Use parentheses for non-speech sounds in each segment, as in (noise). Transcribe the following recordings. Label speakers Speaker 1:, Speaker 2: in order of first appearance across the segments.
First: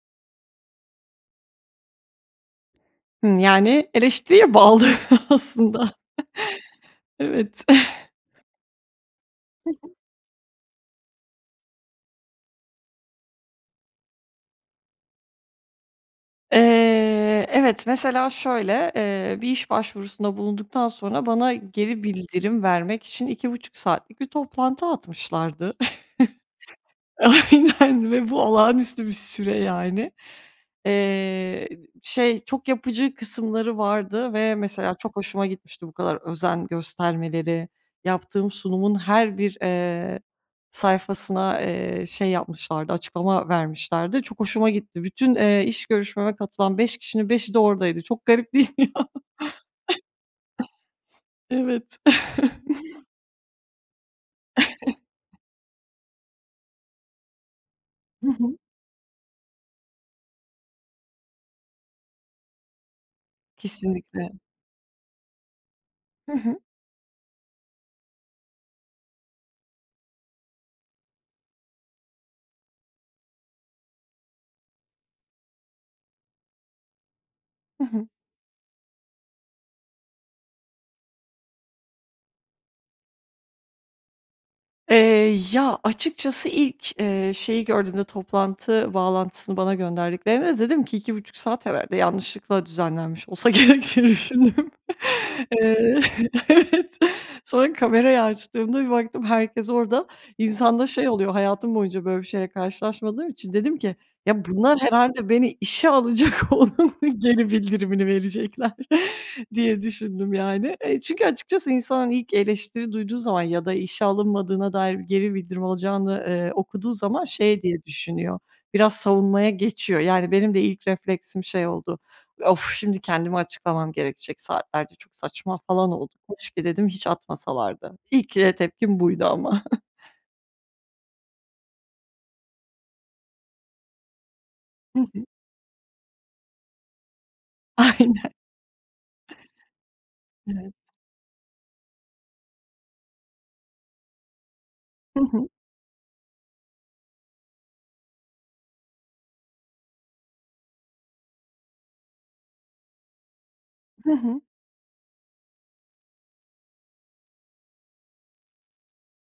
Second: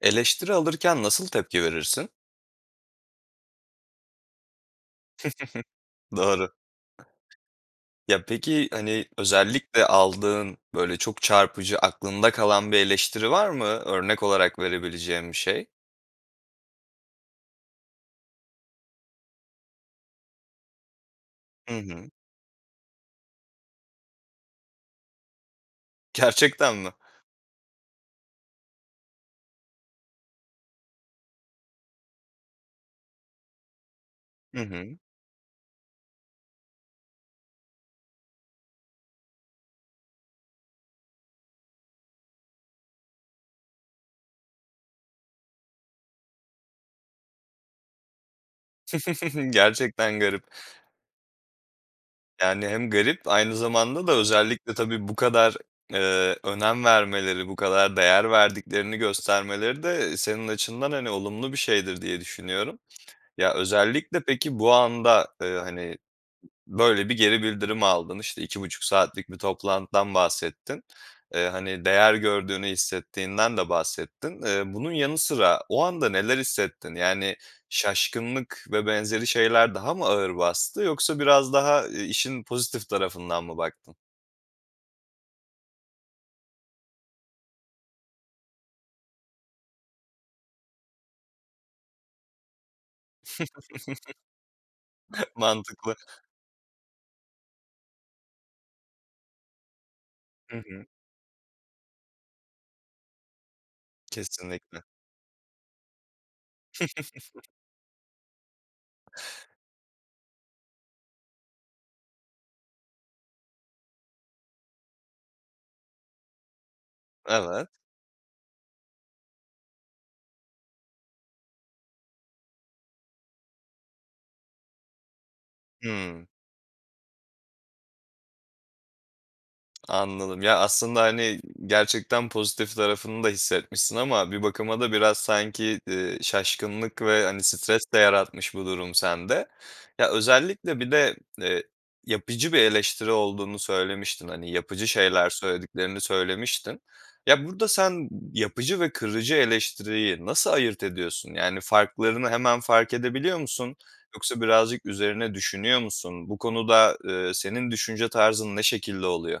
Speaker 1: Eleştiri alırken nasıl tepki verirsin?
Speaker 2: Hımm. Yani, eleştiriye bağlı
Speaker 1: (chuckles)
Speaker 2: aslında. (chuckles)
Speaker 1: Doğru.
Speaker 2: Evet.
Speaker 1: Ya,
Speaker 2: (chuckles)
Speaker 1: peki, hani,
Speaker 2: Hı
Speaker 1: özellikle
Speaker 2: hı.
Speaker 1: aldığın, böyle, çok çarpıcı aklında kalan bir eleştiri var mı? Örnek olarak verebileceğin bir şey.
Speaker 2: Eee, evet. Mesela şöyle, eee, bir iş başvurusunda bulunduktan sonra bana
Speaker 1: Hı
Speaker 2: geri
Speaker 1: hı.
Speaker 2: bildirim vermek için 2,5 saatlik bir toplantı atmışlardı.
Speaker 1: Gerçekten mi?
Speaker 2: (chuckles) Aynen ve bu olağanüstü bir süre, yani. Eee, şey, çok yapıcı kısımları vardı ve
Speaker 1: Hı
Speaker 2: mesela
Speaker 1: hı.
Speaker 2: çok hoşuma gitmişti bu kadar özen göstermeleri, yaptığım sunumun her bir, eee, sayfasına, eee, şey yapmışlardı, açıklama vermişlerdi. Çok hoşuma gitti. Bütün, eee, iş görüşmeme katılan 5 kişinin 5'i de oradaydı. Çok garip değil mi ya?
Speaker 1: (chuckles) Gerçekten garip.
Speaker 2: (chuckles) Evet.
Speaker 1: Yani, hem
Speaker 2: (chuckles)
Speaker 1: garip aynı zamanda da özellikle
Speaker 2: (chuckles)
Speaker 1: tabii bu kadar, eee, önem vermeleri, bu kadar değer
Speaker 2: Hı hı.
Speaker 1: verdiklerini göstermeleri de senin açından, hani, olumlu bir şeydir, diye düşünüyorum. Ya, özellikle
Speaker 2: Kesinlikle.
Speaker 1: peki, bu anda, ııı, hani,
Speaker 2: Hı hı.
Speaker 1: böyle bir geri bildirimi aldın. İşte, 2,5 saatlik bir toplantıdan bahsettin. Eee, hani, değer gördüğünü hissettiğinden de bahsettin. Eee, bunun yanı sıra o anda neler hissettin? Yani,
Speaker 2: Hı hı.
Speaker 1: şaşkınlık ve benzeri şeyler daha mı ağır bastı yoksa biraz daha, ııı, işin pozitif tarafından mı baktın?
Speaker 2: Eee, ya, açıkçası ilk, eee, şeyi gördüğümde, toplantı bağlantısını bana gönderdiklerinde dedim ki: "2,5 saat herhâlde yanlışlıkla düzenlenmiş olsa gerek." diye düşündüm.
Speaker 1: (chuckles) Mantıklı.
Speaker 2: Eee, evet. Sonra kamerayı açtığımda bir baktım herkes orada.
Speaker 1: Hı
Speaker 2: İnsanda
Speaker 1: hı.
Speaker 2: şey oluyor, hayatım boyunca böyle bir şeyle karşılaşmadığım için dedim ki: "Ya, bunlar
Speaker 1: Kesinlikle.
Speaker 2: herhâlde beni işe alacak, onun
Speaker 1: (chuckles)
Speaker 2: geri bildirimini verecekler." diye düşündüm, yani. Eee, çünkü açıkçası insan, hani, ilk eleştiri duyduğu zaman ya da işe alınmadığına dair geri bildirim alacağını, eee, okuduğu zaman şey
Speaker 1: Evet.
Speaker 2: diye düşünüyor. Biraz savunmaya geçiyor. Yani, benim de ilk refleksim şey oldu, "Of! Şimdi kendimi açıklamam gerekecek saatlerce. Çok saçma." falan oldu.
Speaker 1: Hımm.
Speaker 2: "Keşke" dedim, "hiç atmasalardı." İlk, eee, tepkim buydu ama. (chuckles)
Speaker 1: Anladım. Ya, aslında, hani, gerçekten pozitif tarafını da hissetmişsin ama bir bakıma da
Speaker 2: Hı
Speaker 1: biraz
Speaker 2: hı.
Speaker 1: sanki, eee, şaşkınlık ve, hani, stres de
Speaker 2: Aynen.
Speaker 1: yaratmış bu durum sende. Ya,
Speaker 2: Evet.
Speaker 1: özellikle bir de, eee, yapıcı bir eleştiri olduğunu söylemiştin hani, yapıcı
Speaker 2: Hı
Speaker 1: şeyler
Speaker 2: hı.
Speaker 1: söylediklerini söylemiştin. Ya, burada sen yapıcı ve kırıcı eleştiriyi nasıl ayırt ediyorsun? Yani, farklarını hemen fark edebiliyor musun
Speaker 2: Hı hı.
Speaker 1: yoksa birazcık üzerine düşünüyor musun? Bu konuda, eee, senin düşünce tarzın ne şekilde oluyor?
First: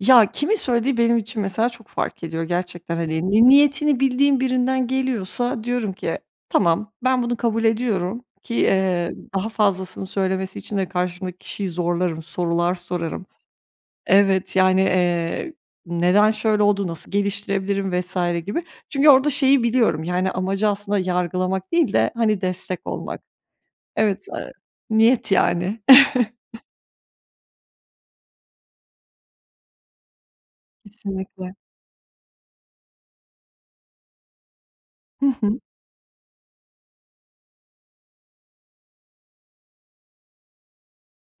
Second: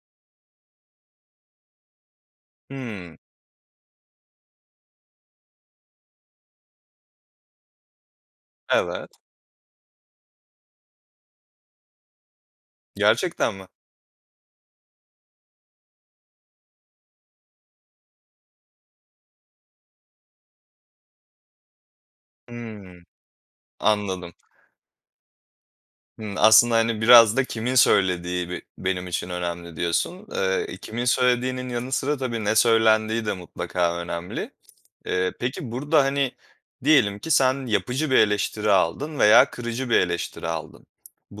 Speaker 2: Ya, kimin söylediği benim için mesela çok fark ediyor gerçekten,
Speaker 1: Hımm.
Speaker 2: hani, ni niyetini bildiğin birinden geliyorsa diyorum ki tamam ben bunu kabul ediyorum ki, eee,
Speaker 1: Evet.
Speaker 2: daha fazlasını söylemesi için de karşımdaki kişiyi zorlarım sorular sorarım.
Speaker 1: Gerçekten mi?
Speaker 2: Evet, yani, eee, neden şöyle oldu, nasıl geliştirebilirim vs. gibi. Çünkü orada şeyi biliyorum, yani, amacı aslında yargılamak değil de, hani, destek
Speaker 1: Hımm.
Speaker 2: olmak. Evet,
Speaker 1: Anladım.
Speaker 2: eee, niyet yani.
Speaker 1: Hımm.
Speaker 2: (chuckles)
Speaker 1: Aslında, hani, biraz da kimin söylediği be benim için önemli diyorsun. Eee, kimin
Speaker 2: Kesinlikle.
Speaker 1: söylediğinin yanı sıra tabii ne söylendiği de mutlaka önemli.
Speaker 2: Hı
Speaker 1: Eee,
Speaker 2: hı.
Speaker 1: peki, burada, hani, diyelim ki sen yapıcı bir eleştiri aldın veya kırıcı bir eleştiri aldın.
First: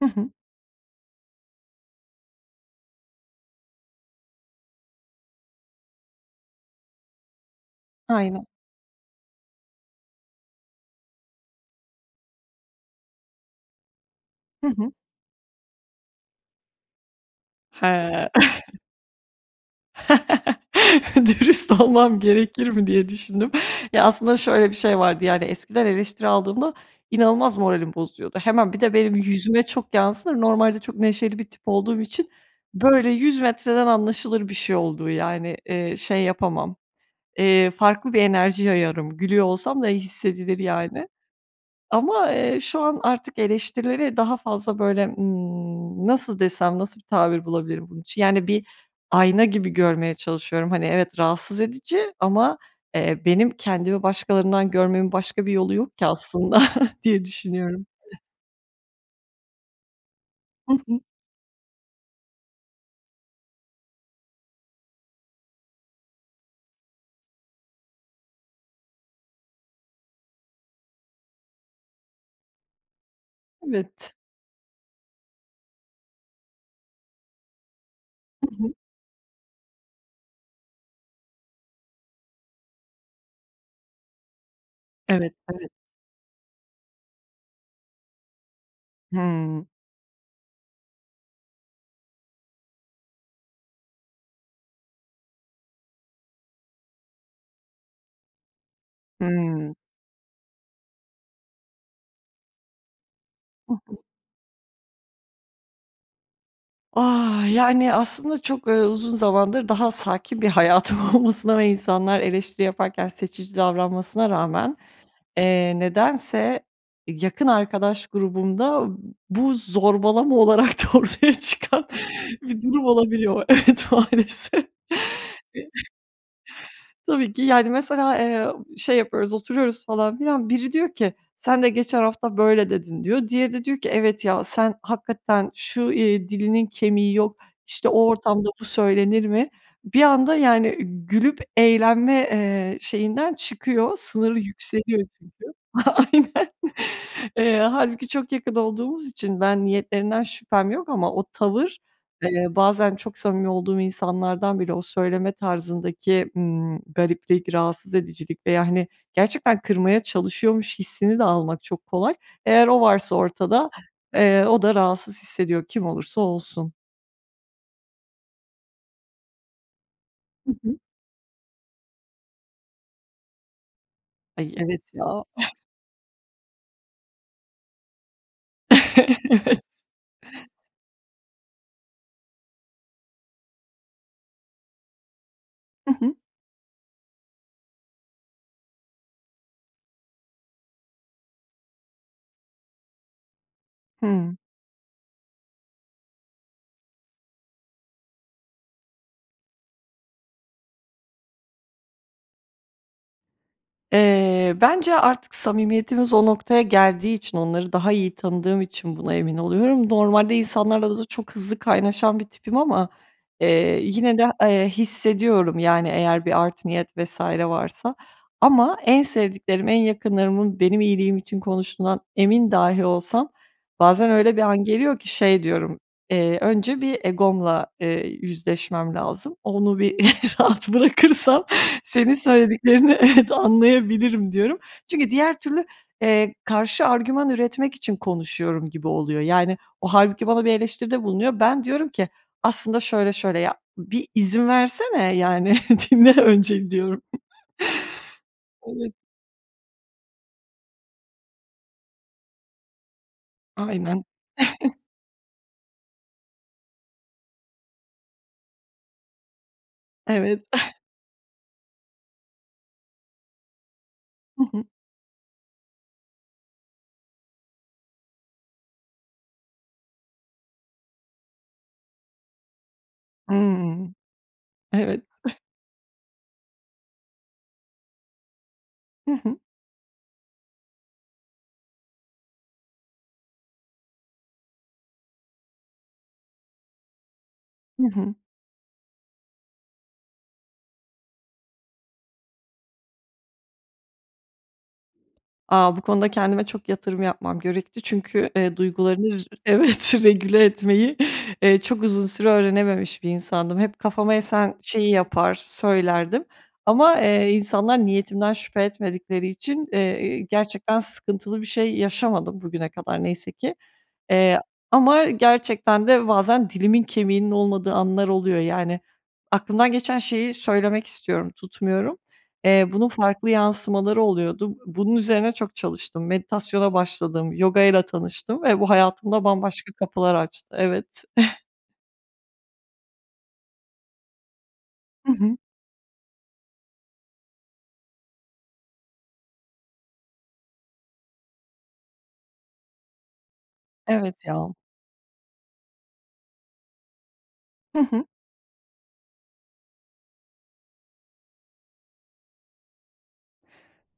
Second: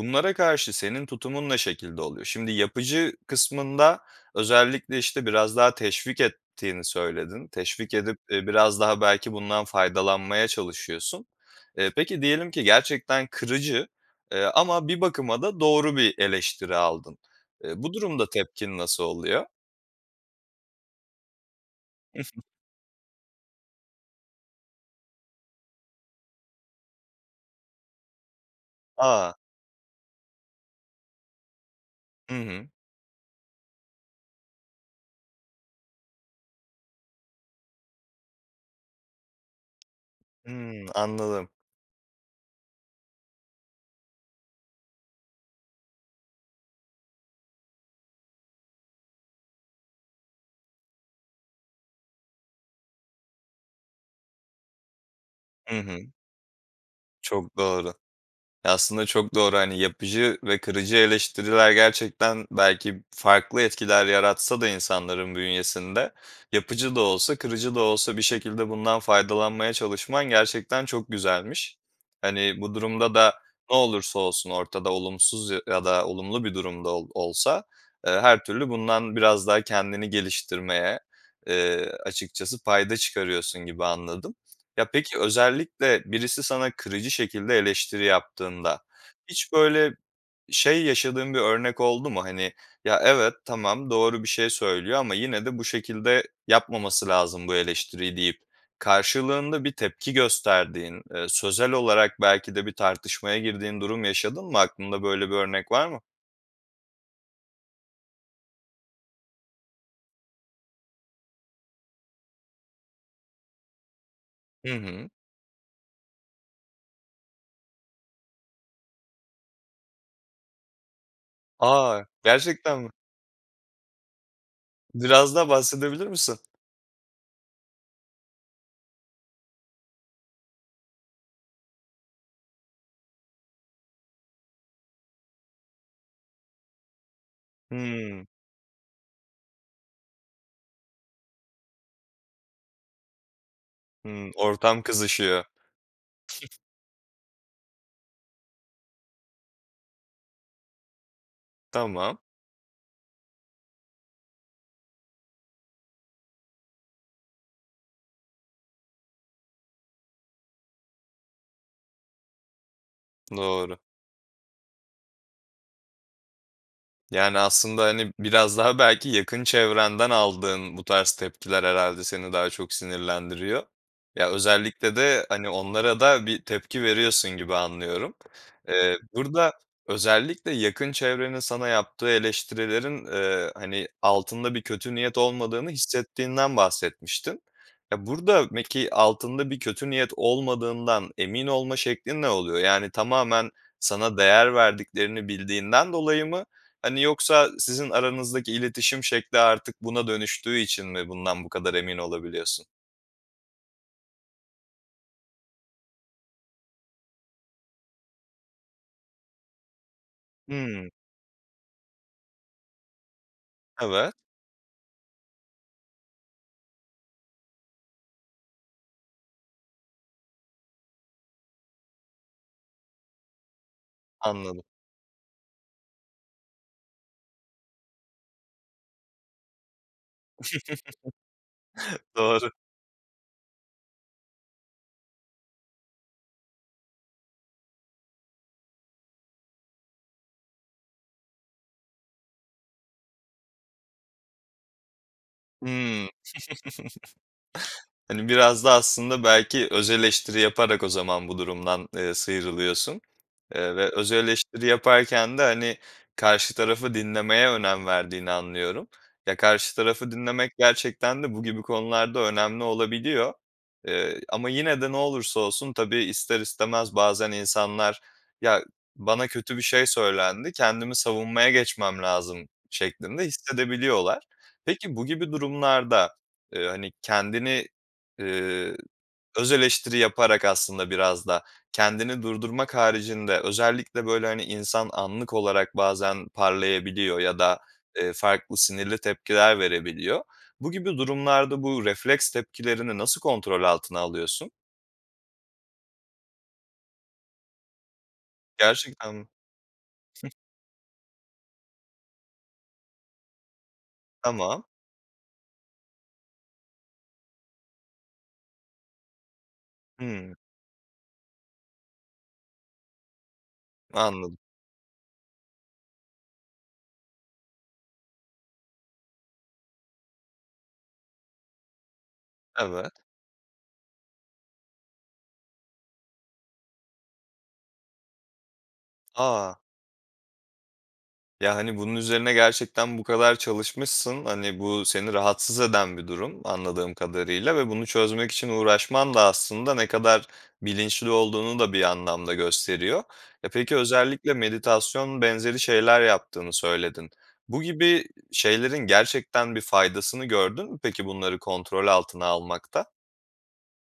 Speaker 2: Hı hı.
Speaker 1: karşı senin tutumun ne şekilde oluyor? Şimdi yapıcı kısmında özellikle, işte, biraz daha teşvik ettiğini söyledin. Teşvik edip,
Speaker 2: Aynen.
Speaker 1: eee, biraz daha belki bundan faydalanmaya çalışıyorsun. Eee, peki, diyelim ki gerçekten kırıcı, eee,
Speaker 2: Hı
Speaker 1: ama
Speaker 2: hı.
Speaker 1: bir bakıma da doğru bir eleştiri aldın. Eee, bu
Speaker 2: He.
Speaker 1: durumda tepkin
Speaker 2: (chuckles)
Speaker 1: nasıl oluyor?
Speaker 2: (chuckles) Dürüst olmam
Speaker 1: (giggles)
Speaker 2: gerekir mi diye düşündüm. Ya aslında, şöyle bir şey vardı; yani, eskiden eleştiri aldığımda inanılmaz moralim bozuluyordu. Hemen bir de benim
Speaker 1: A!
Speaker 2: yüzüme çok yansır, normalde çok neşeli bir tip olduğum için,
Speaker 1: Hı hı.
Speaker 2: böyle, 100 metreden anlaşılır bir şey olduğu, yani, eee, şey yapamam, eee, farklı bir enerji yayarım, gülüyor olsam da ya hissedilir,
Speaker 1: Imm.
Speaker 2: yani.
Speaker 1: Anladım.
Speaker 2: Ama, eee, şu an artık eleştirilere daha fazla, böyle, ımm, nasıl desem, nasıl tabir bulabilirim bunun için? Yani, bir ayna gibi görmeye çalışıyorum, hani, evet, rahatsız edici ama, eee, benim kendimi başkalarından görmemin başka bir yolu
Speaker 1: I
Speaker 2: yok
Speaker 1: hı.
Speaker 2: ki aslında (chuckles) diye
Speaker 1: Çok
Speaker 2: düşünüyorum.
Speaker 1: doğru. Aslında çok doğru. Hani, yapıcı ve
Speaker 2: Hı
Speaker 1: kırıcı
Speaker 2: hı.
Speaker 1: eleştiriler, gerçekten belki farklı etkiler yaratsa da insanların bünyesinde, yapıcı da olsa, kırıcı da olsa bir şekilde bundan faydalanmaya çalışman gerçekten çok güzelmiş. Hani, bu durumda da ne
Speaker 2: Evet.
Speaker 1: olursa olsun ortada olumsuz ya ya da olumlu bir durum da ol olsa, eee, her
Speaker 2: Hı
Speaker 1: türlü
Speaker 2: hı.
Speaker 1: bundan biraz daha kendini geliştirmeye, eee, açıkçası payda çıkarıyorsun gibi anladım. Ya peki,
Speaker 2: Evet, evet.
Speaker 1: özellikle birisi sana kırıcı şekilde eleştiri yaptığında hiç
Speaker 2: Hıı.
Speaker 1: böyle şey yaşadığın bir örnek oldu mu? Hani, "Ya evet, tamam, doğru bir şey söylüyor ama yine de bu şekilde yapmaması lazım bu eleştiriyi" deyip karşılığında bir
Speaker 2: Hıı.
Speaker 1: tepki gösterdiğin, eee, sözel olarak belki de bir tartışmaya
Speaker 2: Hı
Speaker 1: girdiğin
Speaker 2: hı.
Speaker 1: durum yaşadın mı? Aklında böyle bir örnek var mı?
Speaker 2: Ah! Yani, aslında çok, eee, uzun zamandır daha sakin bir hayatım olmasına ve insanlar eleştiri yaparken seçici davranmasına
Speaker 1: Hı
Speaker 2: rağmen,
Speaker 1: hı.
Speaker 2: eee, nedense yakın arkadaş grubumda bu zorbalama olarak da ortaya çıkan
Speaker 1: A!
Speaker 2: bir
Speaker 1: Gerçekten
Speaker 2: durum
Speaker 1: mi?
Speaker 2: olabiliyor. Evet, maalesef.
Speaker 1: Biraz daha bahsedebilir misin?
Speaker 2: (chuckles) Tabii ki. Yani, mesela, eee, şey yapıyoruz, oturuyoruz falan filan, biri diyor ki, "Sen de geçen hafta böyle dedin." diyor. Diğeri de diyor ki, "Evet ya, sen hakikaten şu, iii, dilinin kemiği yok, işte o
Speaker 1: Hımm.
Speaker 2: ortamda bu söylenir mi?" Bir anda, yani, gülüp eğlenme, eee, şeyinden çıkıyor,
Speaker 1: Hımm.
Speaker 2: sınırı
Speaker 1: Ortam
Speaker 2: yükseliyor. Çünkü,
Speaker 1: kızışıyor.
Speaker 2: aynen.
Speaker 1: (chuckles)
Speaker 2: Eee, hâlbuki çok yakın olduğumuz için ben niyetlerinden şüphem yok ama o tavır,
Speaker 1: Tamam.
Speaker 2: eee, bazen çok samimi olduğum insanlardan bile, o söyleme tarzındaki, ımm, gariplik, rahatsız edicilik veya hani gerçekten kırmaya çalışıyormuş hissini de almak çok kolay. Eğer o varsa ortada,
Speaker 1: Doğru.
Speaker 2: eee, o da rahatsız hissediyor, kim olursa olsun.
Speaker 1: Yani, aslında, hani, biraz daha belki yakın çevrenden
Speaker 2: Hı hı.
Speaker 1: aldığın bu tarz tepkiler herhâlde seni daha çok sinirlendiriyor. Ya,
Speaker 2: Ay, evet,
Speaker 1: özellikle
Speaker 2: ya.
Speaker 1: de, hani, onlara da bir tepki veriyorsun gibi anlıyorum. Eee,
Speaker 2: (chuckles)
Speaker 1: burada
Speaker 2: Evet.
Speaker 1: özellikle yakın çevrenin sana yaptığı eleştirilerin, eee, hani, altında bir kötü niyet olmadığını
Speaker 2: Hı hı.
Speaker 1: hissettiğinden bahsetmiştin. Ya, burada peki altında bir kötü niyet olmadığından emin olma şeklin ne oluyor? Yani, tamamen sana
Speaker 2: Hımm.
Speaker 1: değer verdiklerini bildiğinden dolayı mı? Hani, yoksa sizin aranızdaki iletişim şekli artık buna dönüştüğü için mi bundan bu kadar emin olabiliyorsun?
Speaker 2: Eee, bence artık samimiyetimiz o noktaya geldiği için, onları daha iyi tanıdığım için buna emin oluyorum. Normalde
Speaker 1: Hımm.
Speaker 2: insanlarla da çok hızlı kaynaşan bir tipim ama, eee,
Speaker 1: Evet.
Speaker 2: yine de, eee, hissediyorum, yani, eğer bir art niyet vs. varsa ama en sevdiklerim, en yakınlarımın benim iyiliğim için konuştuğundan emin dahi olsam bazen öyle bir
Speaker 1: Anladım.
Speaker 2: an geliyor ki şey diyorum, eee, "Önce bir egomla, eee, yüzleşmem lazım onu bir rahat bırakırsam
Speaker 1: (chuckles)
Speaker 2: senin
Speaker 1: Doğru.
Speaker 2: söylediklerini evet, anlayabilirim." diyorum. Çünkü diğer türlü, eee, karşı argüman üretmek için konuşuyorum gibi oluyor. Yani, o hâlbuki bana bir eleştiride bulunuyor. Ben diyorum ki aslında şöyle şöyle ya, bir izin versene, yani,
Speaker 1: Hımm.
Speaker 2: dinle
Speaker 1: (chuckles)
Speaker 2: önce, diyorum.
Speaker 1: Hani, biraz da
Speaker 2: Evet.
Speaker 1: aslında belki öz eleştiri yaparak o zaman bu durumdan, eee, sıyrılıyorsun, eee, ve
Speaker 2: Aynen.
Speaker 1: öz eleştiri
Speaker 2: (chuckles)
Speaker 1: yaparken de, hani, karşı tarafı dinlemeye önem verdiğini anlıyorum. Ya, karşı tarafı
Speaker 2: Evet.
Speaker 1: dinlemek
Speaker 2: (chuckles)
Speaker 1: gerçekten de bu gibi konularda önemli olabiliyor, eee,
Speaker 2: Hı
Speaker 1: ama
Speaker 2: hı.
Speaker 1: yine de ne olursa olsun tabii ister istemez bazen insanlar "Ya, bana kötü bir şey söylendi, kendimi savunmaya geçmem lazım." şeklinde
Speaker 2: Hımm.
Speaker 1: hissedebiliyorlar. Peki,
Speaker 2: Evet.
Speaker 1: bu gibi
Speaker 2: (chuckles)
Speaker 1: durumlarda, eee, hani, kendini, eee,
Speaker 2: Hı hı.
Speaker 1: öz eleştiri yaparak aslında biraz da kendini durdurmak haricinde özellikle, böyle, hani, insan anlık olarak bazen parlayabiliyor ya da,
Speaker 2: Hı
Speaker 1: eee,
Speaker 2: hı.
Speaker 1: farklı sinirli tepkiler verebiliyor. Bu gibi durumlarda bu refleks tepkilerini nasıl kontrol altına alıyorsun?
Speaker 2: A, bu konuda kendime çok yatırım yapmam gerekti. Çünkü, eee, duygularını
Speaker 1: Gerçekten
Speaker 2: r
Speaker 1: mi?
Speaker 2: evet,
Speaker 1: (chuckles)
Speaker 2: regüle etmeyi, eee, çok uzun süre öğrenememiş bir insandım. Hep kafama esen
Speaker 1: Tamam.
Speaker 2: şeyi yapar, söylerdim ama, eee, insanlar niyetimden şüphe etmedikleri için, eee, iii,
Speaker 1: Hıı.
Speaker 2: gerçekten sıkıntılı bir şey yaşamadım bugüne kadar neyse ki.
Speaker 1: Anladım.
Speaker 2: Eee, ama gerçekten de bazen dilimin kemiğinin olmadığı anlar oluyor, yani. Aklımdan geçen şeyi söylemek istiyorum, tutmuyorum. Eee, bunun
Speaker 1: Evet.
Speaker 2: farklı yansımaları oluyordu. Bunun üzerine çok çalıştım. Meditasyona başladım, yogayla tanıştım ve bu hayatımda
Speaker 1: A!
Speaker 2: bambaşka kapılar açtı, evet. (chuckles)
Speaker 1: Ya, hani, bunun üzerine gerçekten bu kadar çalışmışsın. Hani, bu seni
Speaker 2: Hı hı.
Speaker 1: rahatsız eden bir durum anladığım kadarıyla ve bunu çözmek için uğraşman da aslında ne kadar bilinçli olduğunu da bir anlamda gösteriyor. E, peki,
Speaker 2: Evet
Speaker 1: özellikle
Speaker 2: ya.
Speaker 1: meditasyon benzeri şeyler yaptığını söyledin. Bu
Speaker 2: Hı hı.
Speaker 1: gibi şeylerin gerçekten bir faydasını gördün mü, peki, bunları kontrol altına almakta?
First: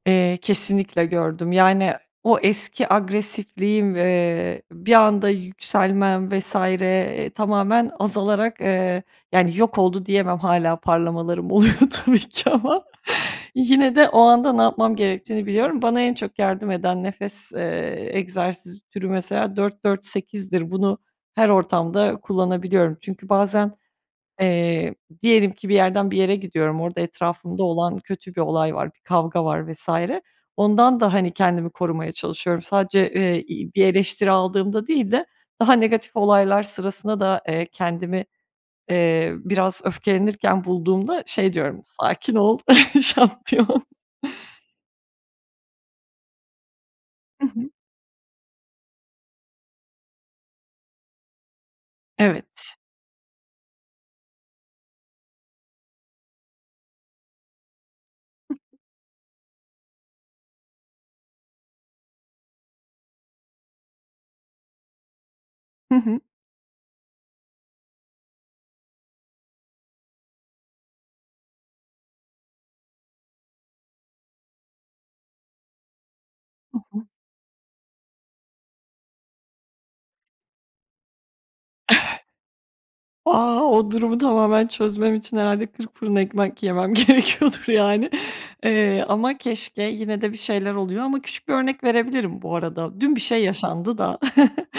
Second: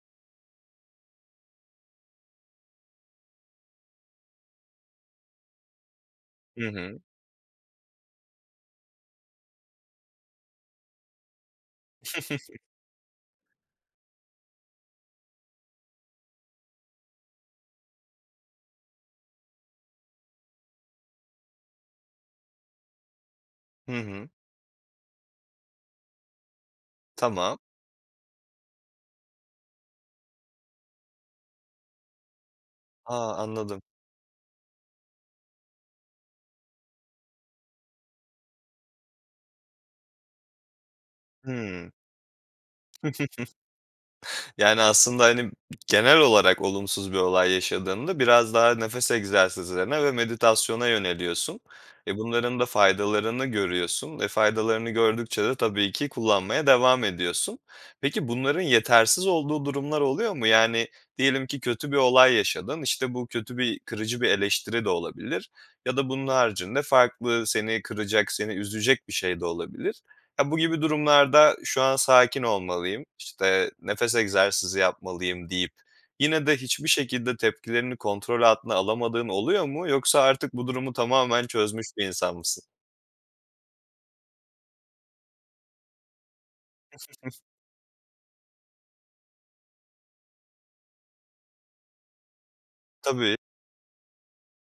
Speaker 2: Eee, kesinlikle gördüm. Yani, o eski agresifliğim, eee, bir anda yükselmem vs.
Speaker 1: Hı hı.
Speaker 2: eee, tamamen azalarak, eee, yani, yok oldu diyemem hâlâ parlamalarım oluyor tabii ki
Speaker 1: (chuckles)
Speaker 2: ama. Yine de o anda ne yapmam gerektiğini biliyorum. Bana en çok yardım eden nefes, eee, egzersiz türü mesela 4-4-8'dir. Bunu her ortamda kullanabiliyorum. Çünkü bazen,
Speaker 1: Hı hı.
Speaker 2: eee, diyelim ki bir yerden bir yere gidiyorum, orada
Speaker 1: Tamam.
Speaker 2: etrafımda olan kötü bir olay var, bir kavga var vs. Ondan da, hani, kendimi korumaya çalışıyorum. Sadece,
Speaker 1: A,
Speaker 2: eee, iii,
Speaker 1: anladım.
Speaker 2: bir eleştiri aldığımda değil de, daha negatif olaylar sırasında da, eee, kendimi, eee, biraz öfkelenirken bulduğumda şey diyorum,
Speaker 1: Hıı.
Speaker 2: "Sakin ol, şampiyon."
Speaker 1: (chuckles) Yani, aslında, hani, genel olarak olumsuz bir
Speaker 2: Hı
Speaker 1: olay
Speaker 2: hı.
Speaker 1: yaşadığında biraz daha nefes egzersizlerine ve meditasyona yöneliyorsun. E, bunların da
Speaker 2: Evet.
Speaker 1: faydalarını görüyorsun, e, faydalarını gördükçe de tabii ki kullanmaya devam ediyorsun. Peki,
Speaker 2: Hı
Speaker 1: bunların
Speaker 2: hı.
Speaker 1: yetersiz olduğu durumlar oluyor mu? Yani, diyelim ki kötü bir olay yaşadın. İşte, bu kötü bir kırıcı bir eleştiri de olabilir.
Speaker 2: Hı
Speaker 1: Ya da
Speaker 2: hı.
Speaker 1: bunun haricinde farklı seni kıracak, seni üzecek bir şey de olabilir. Ya, bu gibi durumlarda, "Şu an sakin olmalıyım." işte, "Nefes egzersizi yapmalıyım." deyip, yine de
Speaker 2: Hı
Speaker 1: hiçbir
Speaker 2: hı.
Speaker 1: şekilde tepkilerini kontrol altına alamadığın oluyor mu? Yoksa artık bu durumu tamamen çözmüş bir insan mısın?
Speaker 2: (chuckles) A, o durumu tamamen çözmem için herhâlde kırk fırın ekmek yemem
Speaker 1: (chuckles)
Speaker 2: gerekiyordur, yani. Eee, ama keşke yine de bir şeyler oluyor ama küçük bir örnek verebilirim bu arada, dün bir
Speaker 1: Tabii.
Speaker 2: şey yaşandı da. (chuckles)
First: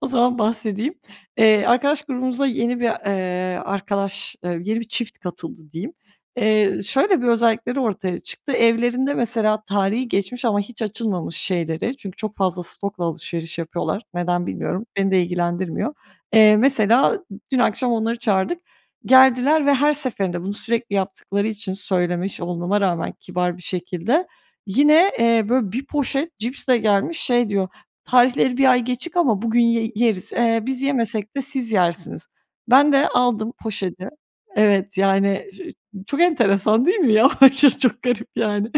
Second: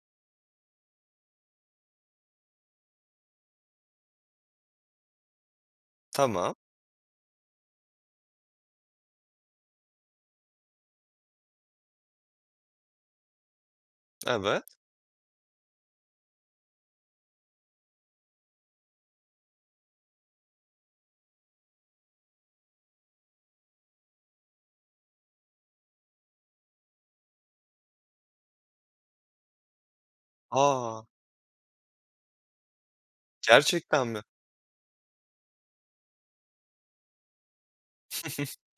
Speaker 2: O zaman bahsedeyim. Eee, arkadaş grubumuza yeni bir, eee, arkadaş, eee, yeni bir çift katıldı, diyeyim.
Speaker 1: Tamam.
Speaker 2: Eee, şöyle bir özellikleri ortaya çıktı. Evlerinde mesela tarihi geçmiş ama hiç açılmamış şeyleri, çünkü çok fazla stokla alışveriş yapıyorlar, neden
Speaker 1: Evet.
Speaker 2: bilmiyorum, beni de ilgilendirmiyor. Eee, mesela dün akşam onları çağırdık, geldiler ve her seferinde, bunu sürekli yaptıkları için söylemiş olmama rağmen kibar bir şekilde, yine, eee, böyle, bir poşet cipsle gelmiş şey diyor, "Tarihleri bir ay geçik ama bugün ye yeriz, eee, biz
Speaker 1: A!
Speaker 2: yemesek de siz yersiniz." Ben de aldım poşeti.
Speaker 1: Gerçekten mi?
Speaker 2: Evet, yani, ç ço çok enteresan değil mi? Ya, aşırı çok garip,
Speaker 1: (chuckles)
Speaker 2: yani.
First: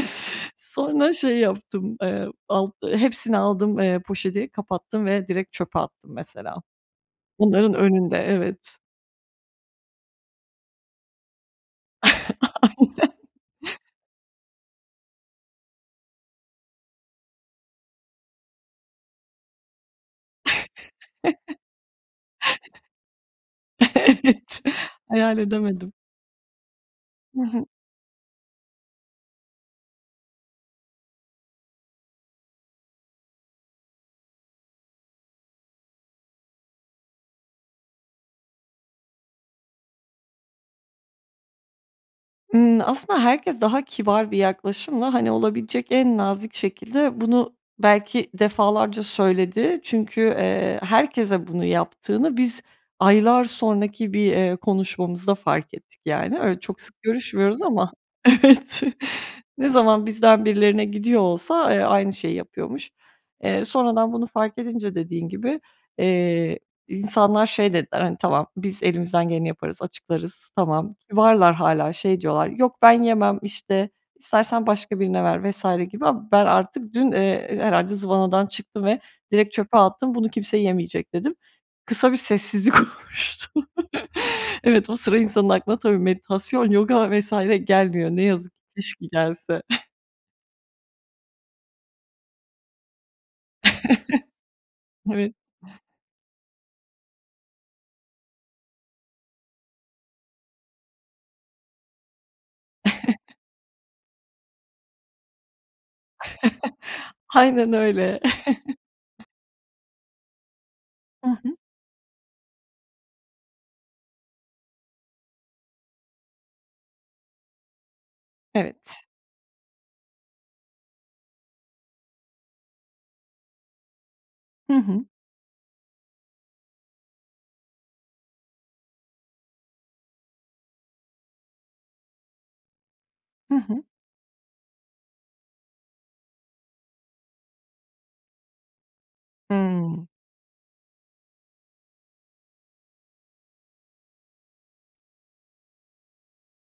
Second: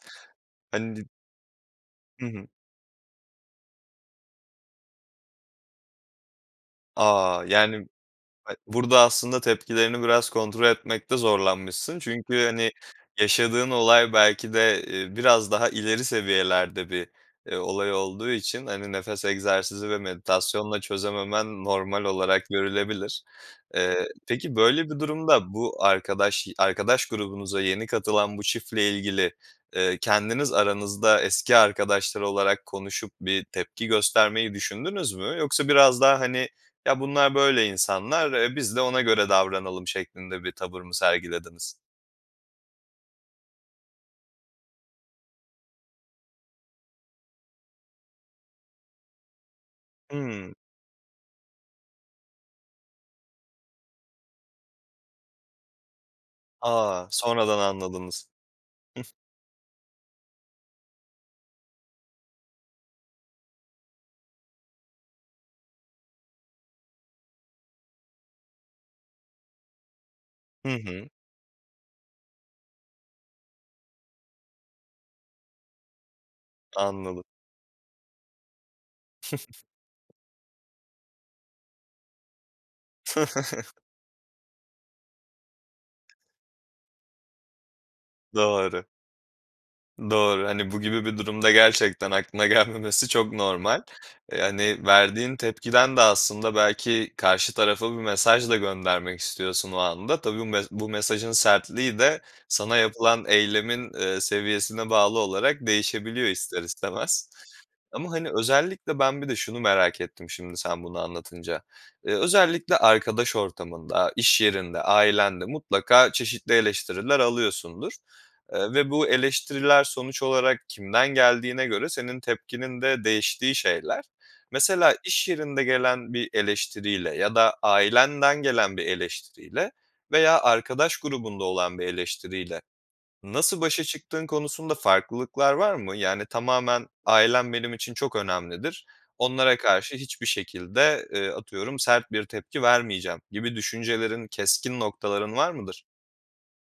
Speaker 1: Hani
Speaker 2: Sonra şey yaptım, eee,
Speaker 1: Hı hı.
Speaker 2: ald hepsini aldım, eee, poşeti, kapattım ve direkt çöpe attım, mesela.
Speaker 1: A,
Speaker 2: Onların
Speaker 1: yani,
Speaker 2: önünde,
Speaker 1: ha
Speaker 2: evet.
Speaker 1: burada aslında tepkilerini biraz kontrol etmekte zorlanmışsın. Çünkü,
Speaker 2: (chuckles)
Speaker 1: hani,
Speaker 2: Aynen.
Speaker 1: yaşadığın olay belki de, eee, biraz daha ileri seviyelerde bir, eee, olay olduğu için, hani, nefes egzersizi ve meditasyonla
Speaker 2: (chuckles)
Speaker 1: çözememen normal olarak görülebilir. Eee, peki,
Speaker 2: Evet.
Speaker 1: böyle bir
Speaker 2: Hayal
Speaker 1: durumda bu
Speaker 2: edemedim.
Speaker 1: arkadaş arkadaş
Speaker 2: Hı
Speaker 1: grubunuza
Speaker 2: hı.
Speaker 1: yeni katılan bu çiftle ilgili, eee, kendiniz aranızda eski arkadaşlar olarak konuşup bir tepki göstermeyi düşündünüz mü? Yoksa biraz daha, hani, "Ya, bunlar böyle insanlar, eee, biz de ona göre davranalım." şeklinde bir tavır mı sergilediniz?
Speaker 2: Imm, aslında herkes daha kibar bir yaklaşımla, hani, olabilecek en nazik şekilde bunu belki defalarca söyledi çünkü,
Speaker 1: Hımm.
Speaker 2: eee, herkese bunu yaptığını biz aylar sonraki bir, eee, konuşmamızda fark ettik yani. Öyle, çok sık
Speaker 1: A! Sonradan
Speaker 2: görüşmüyoruz ama
Speaker 1: anladınız.
Speaker 2: evet, ne zaman bizden birilerine gidiyor olsa, eee, aynı şeyi yapıyormuş. Eee, sonradan bunu fark edince dediğin gibi, eee, insanlar şey dediler, hani, "Tamam, biz elimizden geleni yaparız, açıklarız,
Speaker 1: Hı
Speaker 2: tamam."
Speaker 1: hı.
Speaker 2: Kibarlar hâlâ şey diyorlar, "Yok, ben yemem, işte, istersen başka birine ver." vs. gibi ama ben artık dün,
Speaker 1: Anladım.
Speaker 2: eee, herhâlde zıvanadan çıktım ve direkt çöpe
Speaker 1: (chuckles)
Speaker 2: attım "Bunu kimse yemeyecek." dedim. Kısa bir sessizlik oluştu.
Speaker 1: (chuckles)
Speaker 2: Evet, o sıra insanın aklına tabii meditasyon, yoga vs. gelmiyor ne yazık ki.
Speaker 1: Doğru.
Speaker 2: Keşke gelse. (chuckles)
Speaker 1: Doğru, hani, bu gibi bir durumda gerçekten aklına gelmemesi çok normal. Eee, hani,
Speaker 2: (chuckles) Evet.
Speaker 1: verdiğin tepkiden de aslında belki karşı tarafa bir mesaj da göndermek istiyorsun o anda. Tabii bum bu mesajın sertliği de sana yapılan
Speaker 2: (chuckles)
Speaker 1: eylemin, eee, seviyesine bağlı olarak değişebiliyor ister
Speaker 2: (chuckles)
Speaker 1: istemez
Speaker 2: Aynen
Speaker 1: ama,
Speaker 2: öyle.
Speaker 1: hani,
Speaker 2: (chuckles)
Speaker 1: özellikle ben bir de şunu merak ettim şimdi sen bunu
Speaker 2: Hı hı.
Speaker 1: anlatınca. Iıı, özellikle arkadaş ortamında, iş yerinde, ailenle mutlaka çeşitli eleştiriler alıyorsundur, eee, ve
Speaker 2: Evet.
Speaker 1: bu eleştiriler sonuç olarak kimden geldiğine göre senin tepkinin de değiştiği şeyler.
Speaker 2: Hı
Speaker 1: Mesela
Speaker 2: hı.
Speaker 1: iş yerinde gelen bir eleştiriyle ya da ailenden gelen bir eleştiriyle veya arkadaş grubunda olan bir eleştiriyle
Speaker 2: Hı
Speaker 1: nasıl
Speaker 2: hı.
Speaker 1: başa çıktığın konusunda farklılıklar var mı? Yani, tamamen "Ailem benim için çok önemlidir. Onlara karşı
Speaker 2: Hımm.
Speaker 1: hiçbir şekilde, ııı, atıyorum, sert bir tepki vermeyeceğim." gibi düşüncelerin, keskin noktaların var mıdır?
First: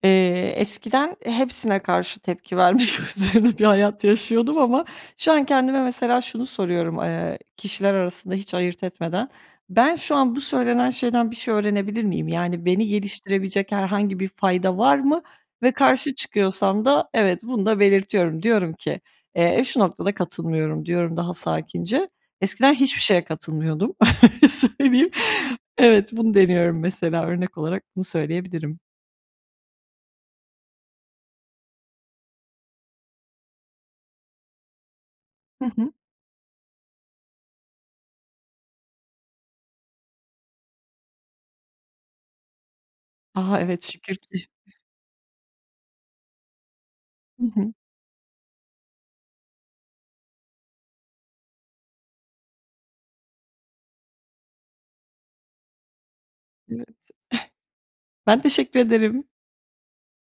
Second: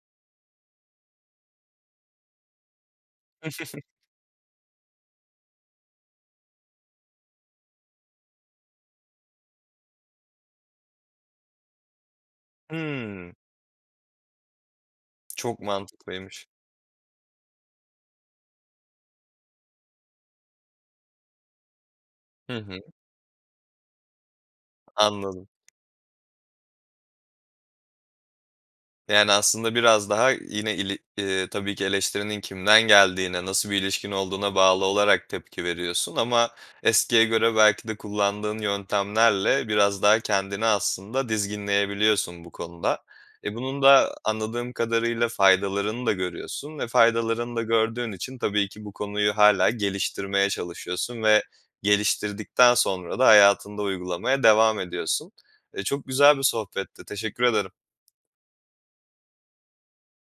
Speaker 2: Eee, eskiden eee, hepsine karşı tepki vermek üzerine bir
Speaker 1: (giggles)
Speaker 2: hayat yaşıyordum ama şu an kendime mesela şunu soruyorum, eee, kişiler arasında hiç ayırt etmeden "Ben şu an bu söylenen şeyden bir şey öğrenebilir miyim?" Yani, beni
Speaker 1: Hımm.
Speaker 2: geliştirebilecek herhangi bir fayda var mı
Speaker 1: Çok
Speaker 2: ve karşı
Speaker 1: mantıklıymış.
Speaker 2: çıkıyorsam da evet, bunu da belirtiyorum, diyorum ki, eee, "Şu noktada katılmıyorum." diyorum daha sakince,
Speaker 1: Hı
Speaker 2: eskiden
Speaker 1: hı.
Speaker 2: hiçbir şeye katılmıyordum, (chuckles) söyleyeyim.
Speaker 1: Anladım.
Speaker 2: Evet, bunu deniyorum mesela örnek olarak bunu söyleyebilirim.
Speaker 1: Yani, aslında biraz daha yine ili ııı, tabii ki eleştirinin kimden geldiğine, nasıl bir ilişkin olduğuna bağlı olarak
Speaker 2: Hı
Speaker 1: tepki
Speaker 2: hı.
Speaker 1: veriyorsun ama eskiye göre belki de kullandığın yöntemlerle biraz daha kendini aslında dizginleyebiliyorsun bu konuda. E,
Speaker 2: Aha,
Speaker 1: bunun
Speaker 2: evet,
Speaker 1: da
Speaker 2: şükür ki.
Speaker 1: anladığım kadarıyla faydalarını da görüyorsun ve
Speaker 2: Hı
Speaker 1: faydalarını da
Speaker 2: hı.
Speaker 1: gördüğün için tabii ki bu konuyu hâlâ geliştirmeye çalışıyorsun ve geliştirdikten sonra da hayatında uygulamaya devam ediyorsun. E, çok güzel bir
Speaker 2: Evet. (giggles)
Speaker 1: sohbetti. Teşekkür ederim.
Speaker 2: Ben teşekkür ederim.